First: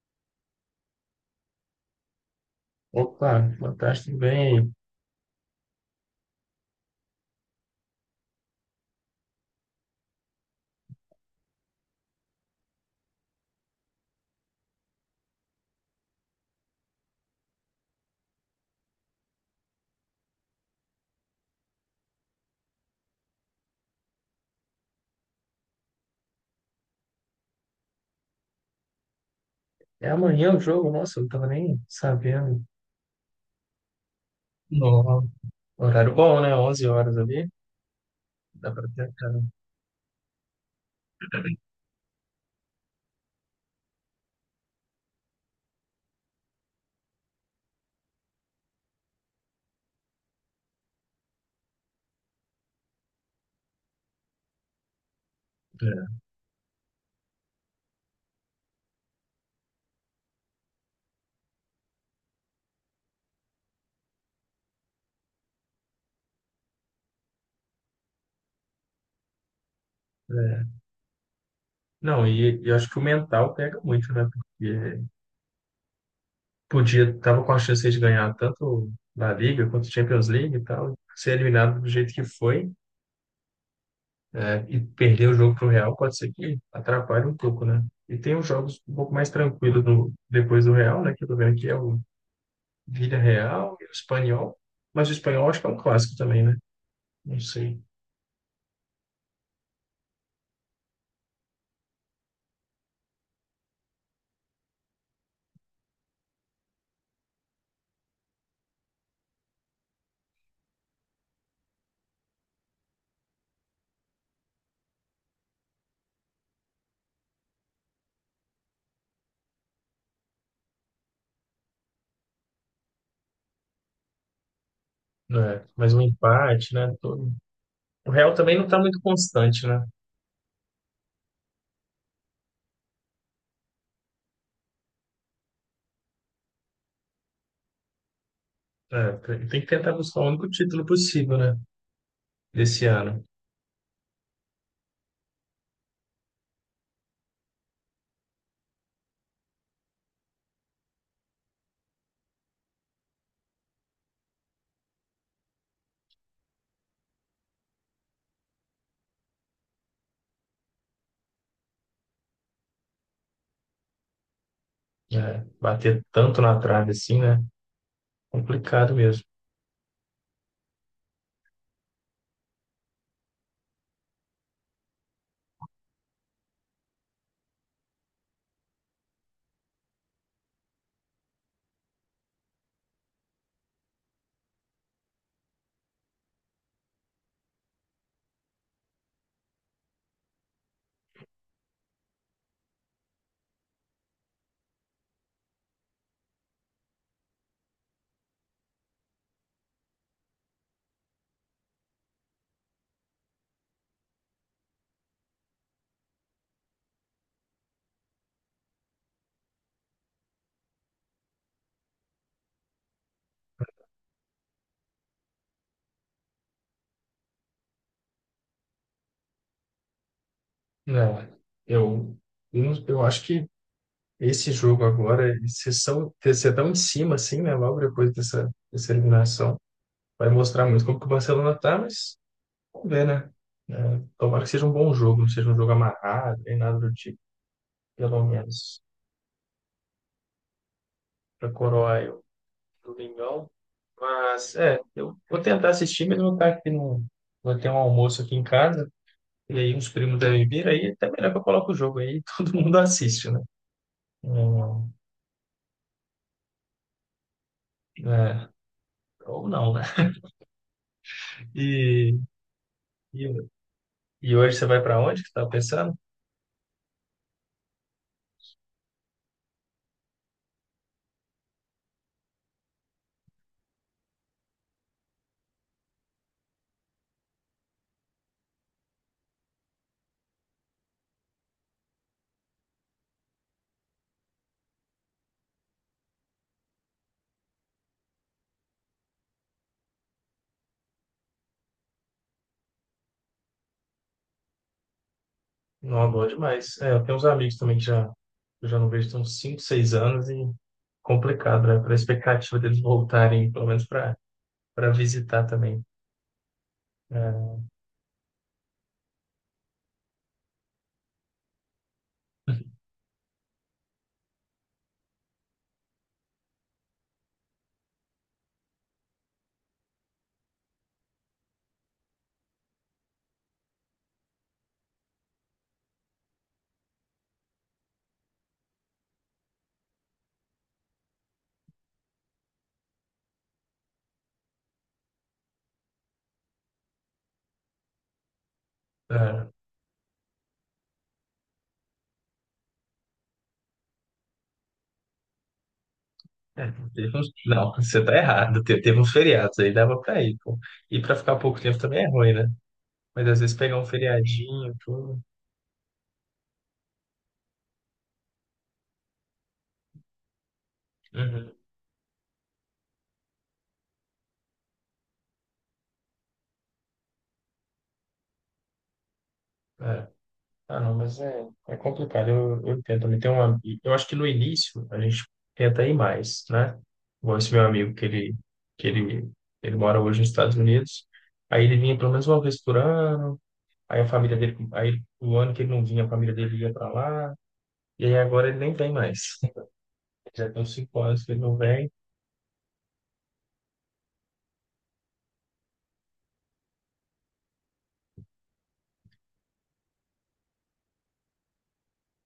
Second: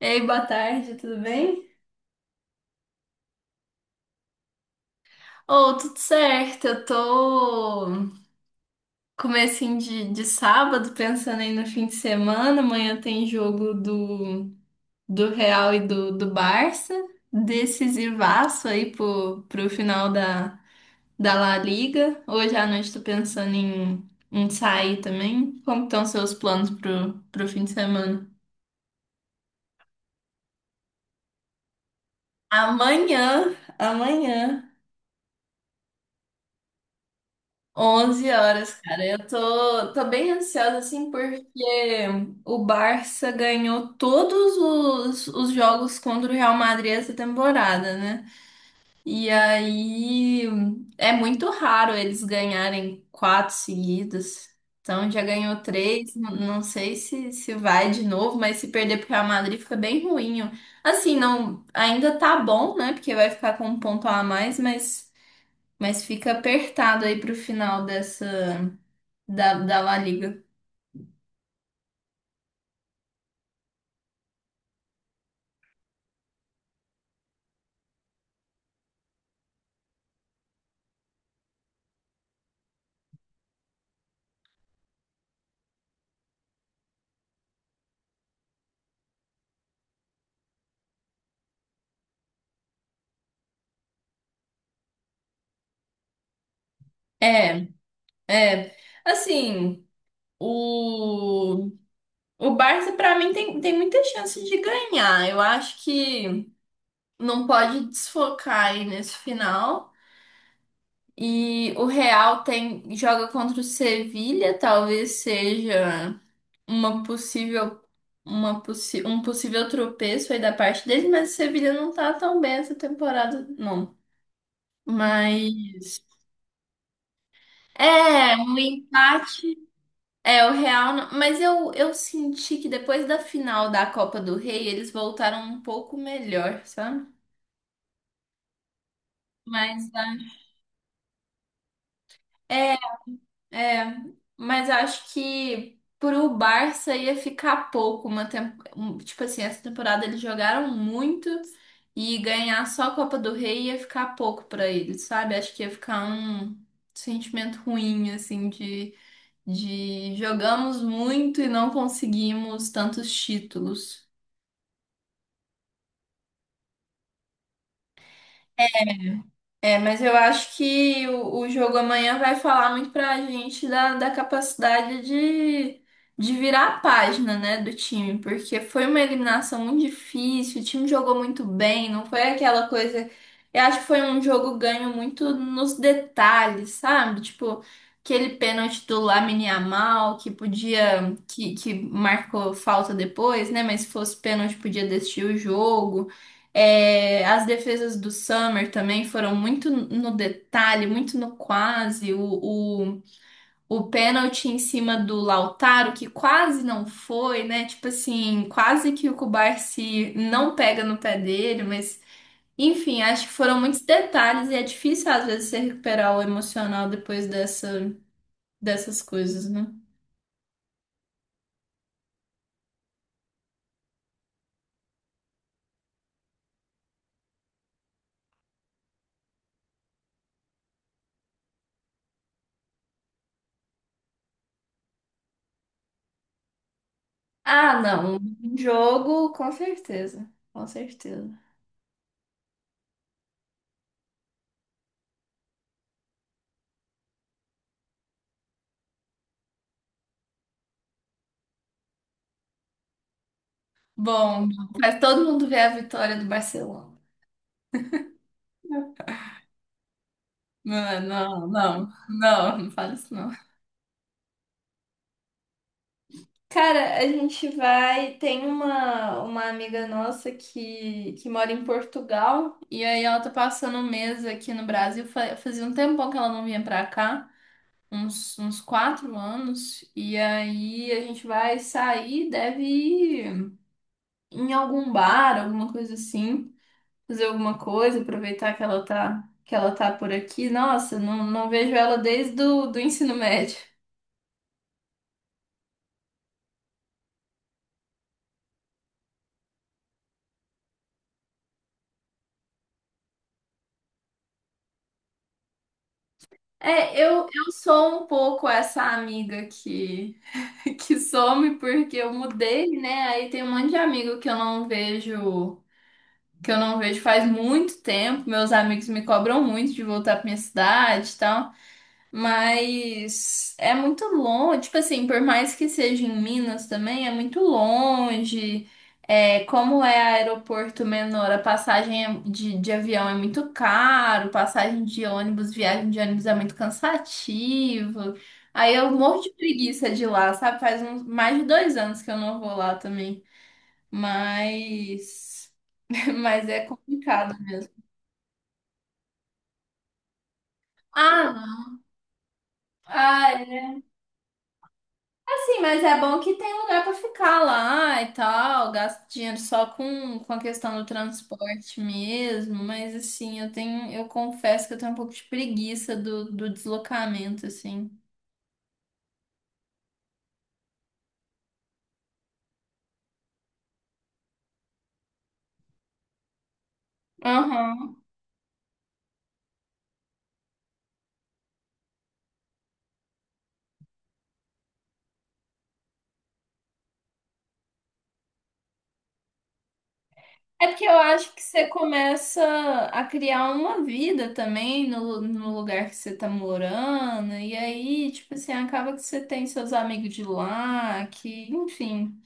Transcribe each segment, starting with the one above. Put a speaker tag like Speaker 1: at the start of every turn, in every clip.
Speaker 1: Ei, boa tarde, tudo bem?
Speaker 2: Opa, fantástico, bem.
Speaker 1: Oh, tudo certo, eu tô comecinho de sábado, pensando aí no fim de semana, amanhã tem jogo do Real e do Barça, decisivaço aí pro final da La Liga. Hoje à noite tô pensando em sair também. Como estão seus planos pro fim de semana?
Speaker 2: É amanhã o jogo, nossa, eu não tava nem sabendo.
Speaker 1: Amanhã, amanhã.
Speaker 2: Não. Horário bom, né? Onze horas ali,
Speaker 1: 11
Speaker 2: dá
Speaker 1: horas,
Speaker 2: pra
Speaker 1: cara.
Speaker 2: ter
Speaker 1: Eu
Speaker 2: cara.
Speaker 1: tô bem ansiosa, assim, porque o Barça ganhou todos os jogos contra o Real Madrid essa temporada, né? E aí é muito raro eles ganharem quatro seguidas. Então já ganhou
Speaker 2: É.
Speaker 1: três. Não sei se, se vai de novo, mas se perder pro Real Madrid fica bem ruim. Assim, não, ainda tá bom, né? Porque vai ficar com um ponto a mais, mas fica apertado aí pro final dessa. Da La Liga.
Speaker 2: É. Não, e eu acho que o mental pega muito, né? Porque podia, tava com a chance de ganhar tanto na Liga quanto Champions League e tal, ser eliminado do jeito que foi, é, e perder o jogo pro Real, pode ser que atrapalhe um pouco, né? E tem os jogos um pouco mais tranquilos no, depois do Real, né? Que eu tô vendo aqui é o Vila Real e o Espanhol. Mas o Espanhol acho que é um clássico também, né? Não
Speaker 1: É,
Speaker 2: sei.
Speaker 1: é. Assim, o, o Barça, pra mim, tem muita chance de ganhar. Eu acho que não pode desfocar aí nesse final. E o Real tem, joga contra o Sevilha, talvez seja uma possível, uma possi um possível tropeço aí da parte deles, mas o Sevilha não tá tão bem essa temporada, não.
Speaker 2: Né? Mas um
Speaker 1: Mas.
Speaker 2: empate, né? Todo... O Real
Speaker 1: É,
Speaker 2: também
Speaker 1: um
Speaker 2: não está muito
Speaker 1: empate.
Speaker 2: constante, né?
Speaker 1: É, o Real, mas eu senti que depois da final da Copa do Rei, eles voltaram um pouco melhor, sabe?
Speaker 2: É, tem que
Speaker 1: Mas
Speaker 2: tentar
Speaker 1: ah,
Speaker 2: buscar o único título possível, né?
Speaker 1: é,
Speaker 2: Desse ano.
Speaker 1: é, mas acho que pro Barça ia ficar pouco tipo assim, essa temporada eles jogaram muito e ganhar só a Copa do Rei ia ficar pouco pra eles, sabe? Acho que ia ficar um sentimento ruim assim de jogamos muito e não conseguimos tantos títulos.
Speaker 2: É, bater tanto na trave assim, né? Complicado mesmo.
Speaker 1: É, mas eu acho que o jogo amanhã vai falar muito pra gente da capacidade de virar a página, né, do time, porque foi uma eliminação muito difícil, o time jogou muito bem, não foi aquela coisa. Eu acho que foi um jogo ganho muito nos detalhes, sabe? Tipo, aquele pênalti do Lamine Yamal que podia, que marcou falta depois, né? Mas se fosse pênalti, podia decidir o jogo. É, as defesas do Summer também foram muito no detalhe, muito no quase. O pênalti em cima do Lautaro, que quase não foi, né? Tipo assim, quase que o Kubarsi não pega no pé dele, mas enfim, acho que foram muitos detalhes e é difícil às vezes você recuperar o emocional depois dessas coisas, né?
Speaker 2: Né? Eu, eu, não- eu acho que esse jogo agora, vocês estão em cima, assim, né? Logo depois dessa, dessa eliminação, vai mostrar muito como que o Barcelona tá, mas vamos ver, né? É, tomara que seja um bom jogo, não seja um jogo amarrado, nem nada do tipo,
Speaker 1: Ah, não,
Speaker 2: pelo
Speaker 1: um
Speaker 2: menos,
Speaker 1: jogo, com certeza, com certeza.
Speaker 2: para coroar eu, Domingão. Mas, é, eu vou tentar assistir, mas vou estar aqui no. Vou ter um almoço aqui em casa, e aí uns primos devem vir, aí é até melhor que eu coloque o jogo aí, todo mundo assiste, né?
Speaker 1: Bom,
Speaker 2: Hum,
Speaker 1: faz todo mundo ver a vitória do Barcelona.
Speaker 2: É, ou não, né?
Speaker 1: Não, não, não,
Speaker 2: E,
Speaker 1: não, não fala isso
Speaker 2: e,
Speaker 1: não.
Speaker 2: e hoje você vai para onde que você tá pensando?
Speaker 1: Cara, a gente vai. Tem uma amiga nossa que mora em Portugal, e aí ela tá passando um mês aqui no Brasil. Fazia um tempão que ela não vinha pra cá, uns 4 anos, e aí a gente vai sair, deve ir em algum bar, alguma coisa assim, fazer alguma coisa, aproveitar que ela tá por aqui. Nossa, não, não vejo ela desde o do ensino médio.
Speaker 2: Não, bom demais. É, eu tenho uns amigos também que já, eu já não vejo tem uns 5, 6 anos e complicado, né? Para a expectativa deles voltarem, pelo menos para visitar também.
Speaker 1: É, eu
Speaker 2: É,
Speaker 1: sou um pouco essa amiga que, que some porque eu mudei, né? Aí tem um monte de amigo que eu não vejo, que eu não vejo faz muito tempo. Meus amigos me cobram muito de voltar pra minha cidade, e mas é muito longe, tipo assim, por mais que seja em Minas também, é muito longe. É, como é aeroporto menor, a passagem de avião é muito caro, passagem de ônibus, viagem de ônibus é muito cansativo. Aí eu morro de
Speaker 2: é,
Speaker 1: preguiça de ir lá, sabe? Faz mais de 2 anos que eu não vou lá também. Mas, mas é
Speaker 2: é, teve
Speaker 1: complicado mesmo.
Speaker 2: não, você tá errado. Teve uns feriados aí, dava para ir, pô. E para
Speaker 1: Ah,
Speaker 2: ficar pouco
Speaker 1: não.
Speaker 2: tempo também é ruim, né? Mas
Speaker 1: Ah,
Speaker 2: às vezes pegar um feriadinho, tudo.
Speaker 1: assim, mas é bom que tem lugar pra ficar lá e tal, gasto dinheiro só com a questão do
Speaker 2: Uhum.
Speaker 1: transporte mesmo, mas assim, eu confesso que eu tenho um pouco de preguiça do deslocamento, assim.
Speaker 2: Ah, não, mas é, é complicado. Eu entendo também. Tem uma, eu acho que no início a gente tenta ir mais, né? Igual esse meu amigo
Speaker 1: Aham.
Speaker 2: que ele mora hoje nos Estados Unidos. Aí ele vinha pelo menos uma vez por ano. Aí a família dele, aí o ano que ele não vinha, a família dele ia para lá. E aí agora ele nem vem mais. Já tem
Speaker 1: É
Speaker 2: uns
Speaker 1: porque eu
Speaker 2: 5 anos que
Speaker 1: acho
Speaker 2: ele
Speaker 1: que
Speaker 2: não
Speaker 1: você
Speaker 2: vem.
Speaker 1: começa a criar uma vida também no lugar que você tá morando, e aí, tipo assim, acaba que você tem seus amigos de lá, que, enfim.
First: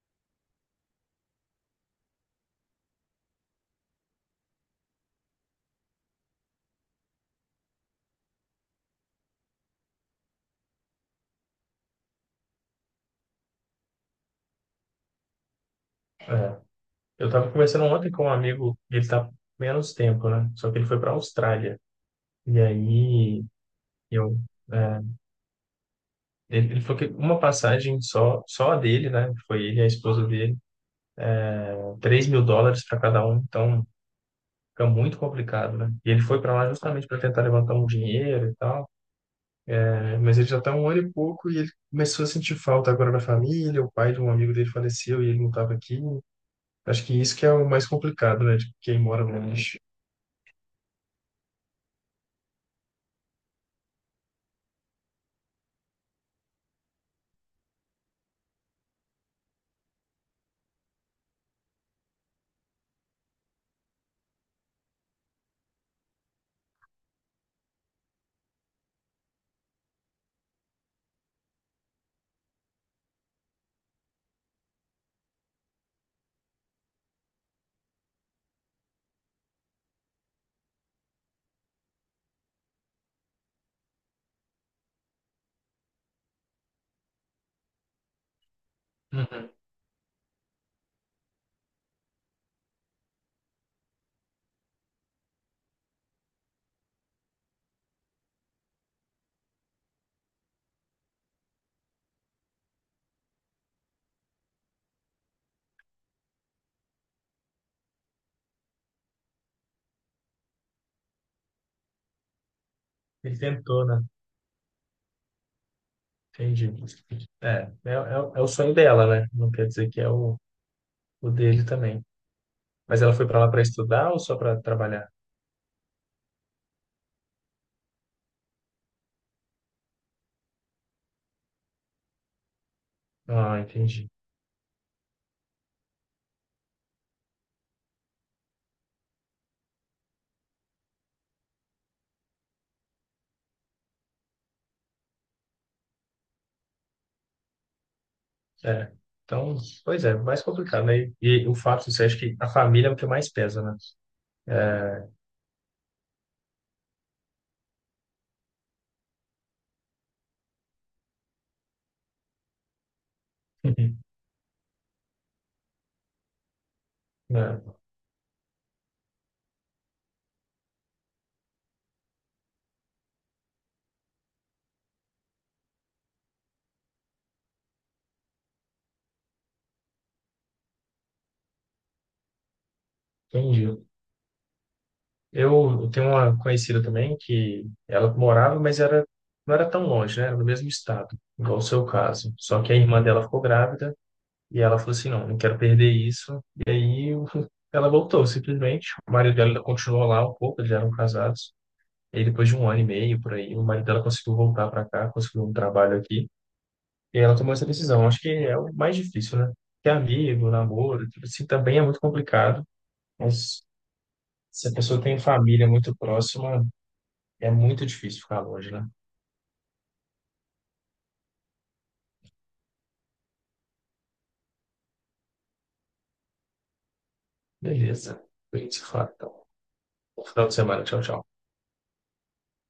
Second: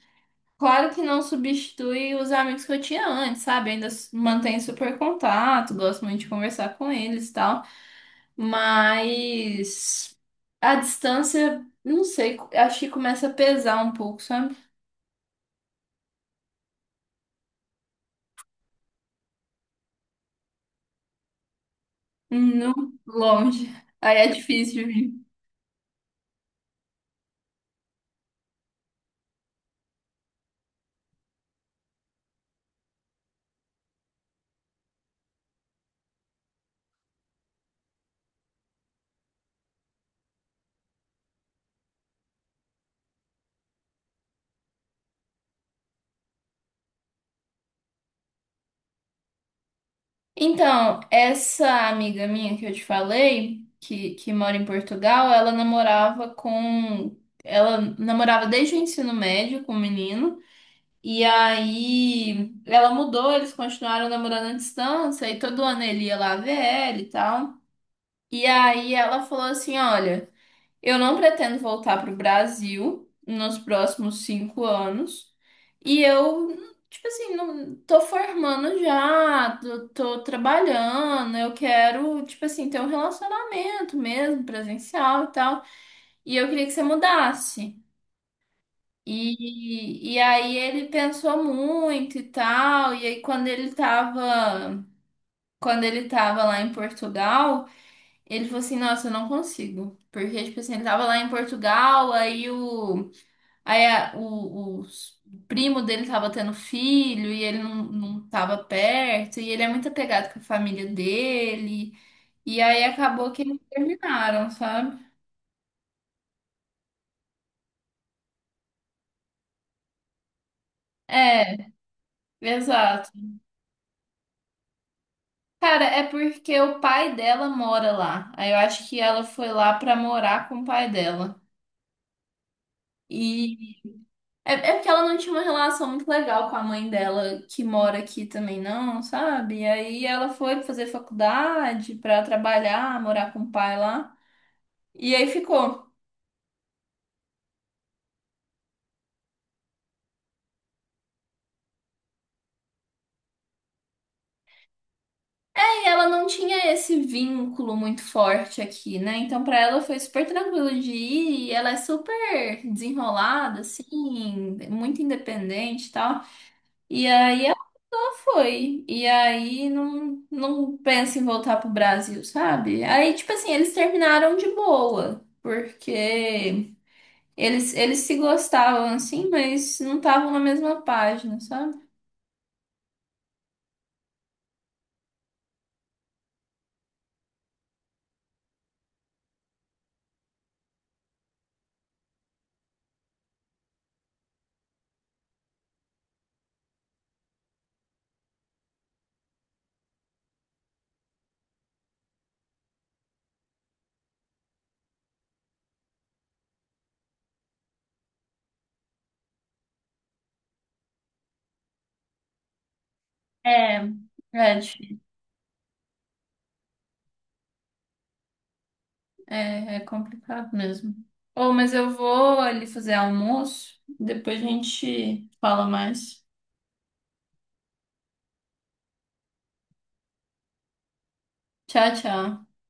Speaker 1: Claro que não substitui os amigos que eu tinha antes, sabe? Ainda mantenho super contato, gosto muito de conversar com eles e tal. Mas a distância, não sei, acho que começa a pesar um pouco, sabe?
Speaker 2: É. Eu tava conversando ontem com um amigo, e ele tá menos tempo, né? Só que ele foi para Austrália. E
Speaker 1: No
Speaker 2: aí
Speaker 1: longe. Aí é
Speaker 2: eu
Speaker 1: difícil de
Speaker 2: é,
Speaker 1: vir.
Speaker 2: ele falou que uma passagem só, só a dele, né? Foi ele e a esposa dele, US$ 3.000 para cada um, então fica muito complicado, né? E ele foi para lá justamente para tentar levantar um dinheiro e tal, né? Mas ele já tá um ano e pouco e ele começou a sentir falta agora da família, o pai de um amigo dele faleceu e ele não estava aqui. Acho que isso que é o mais complicado, né? De quem mora longe.
Speaker 1: Então, essa amiga minha que eu te falei, que mora em Portugal, ela namorava com. Ela namorava desde o ensino médio com um menino. E aí ela mudou, eles continuaram namorando à distância, e todo ano ele ia lá ver ela e tal. E aí ela falou assim: Olha, eu não pretendo voltar pro Brasil nos próximos 5 anos. E eu, tipo assim, não tô formando já, tô trabalhando, eu quero, tipo assim, ter um relacionamento mesmo, presencial e tal. E eu queria que você mudasse.
Speaker 2: Uhum.
Speaker 1: E aí ele pensou muito e tal, e aí quando ele tava lá em Portugal, ele falou assim, nossa, eu não consigo. Porque, tipo assim, ele tava lá em Portugal, aí o, aí a- o, os- o primo dele tava tendo filho, e ele não tava perto, e ele é muito apegado com a família dele, e aí acabou
Speaker 2: Ele
Speaker 1: que eles
Speaker 2: tentou, né?
Speaker 1: terminaram, sabe?
Speaker 2: Entendi. É, é, é, o é o sonho dela, né? Não quer dizer que é o dele
Speaker 1: É,
Speaker 2: também. Mas
Speaker 1: exato.
Speaker 2: ela foi para lá para estudar ou só para trabalhar?
Speaker 1: Cara, é porque o pai dela mora lá. Aí eu acho que ela foi lá pra morar com o pai dela.
Speaker 2: Ah,
Speaker 1: E
Speaker 2: entendi.
Speaker 1: é porque ela não tinha uma relação muito legal com a mãe dela, que mora aqui também, não, sabe? E aí ela foi fazer faculdade pra trabalhar, morar com o pai lá. E aí ficou.
Speaker 2: É. Então, pois é, mais complicado, né? E o fato, você acha que a família é o que mais pesa, né?
Speaker 1: Aí ela não tinha esse vínculo muito forte aqui, né? Então pra ela foi super tranquilo de ir. E ela é super desenrolada,
Speaker 2: Uhum. É,
Speaker 1: assim, muito independente e tal. E aí
Speaker 2: né?
Speaker 1: foi. E aí não pensa em voltar pro Brasil, sabe? Aí, tipo assim, eles terminaram de boa, porque eles se gostavam assim, mas não estavam na mesma página, sabe?
Speaker 2: Entendi. Eu tenho uma conhecida também que ela morava, mas era, não era tão longe, né? Era no mesmo estado, igual o seu caso. Só que a irmã dela ficou grávida e ela falou assim, não, não quero perder isso. E aí ela voltou, simplesmente. O marido dela ainda continuou lá um pouco, eles já eram casados. E aí, depois de um ano e meio, por aí, o marido dela conseguiu voltar para cá, conseguiu um trabalho aqui. E ela tomou essa decisão. Acho que é o mais difícil, né? Ter amigo, namoro, tudo assim, também é muito complicado. Mas
Speaker 1: É, é
Speaker 2: se a pessoa
Speaker 1: difícil.
Speaker 2: tem família muito próxima, é muito difícil ficar longe, né?
Speaker 1: É, é complicado mesmo. Ô, mas eu vou ali fazer almoço, depois a gente fala mais.
Speaker 2: Beleza. A gente se fala, então. Bom final de semana. Tchau, tchau.
Speaker 1: Tchau, tchau.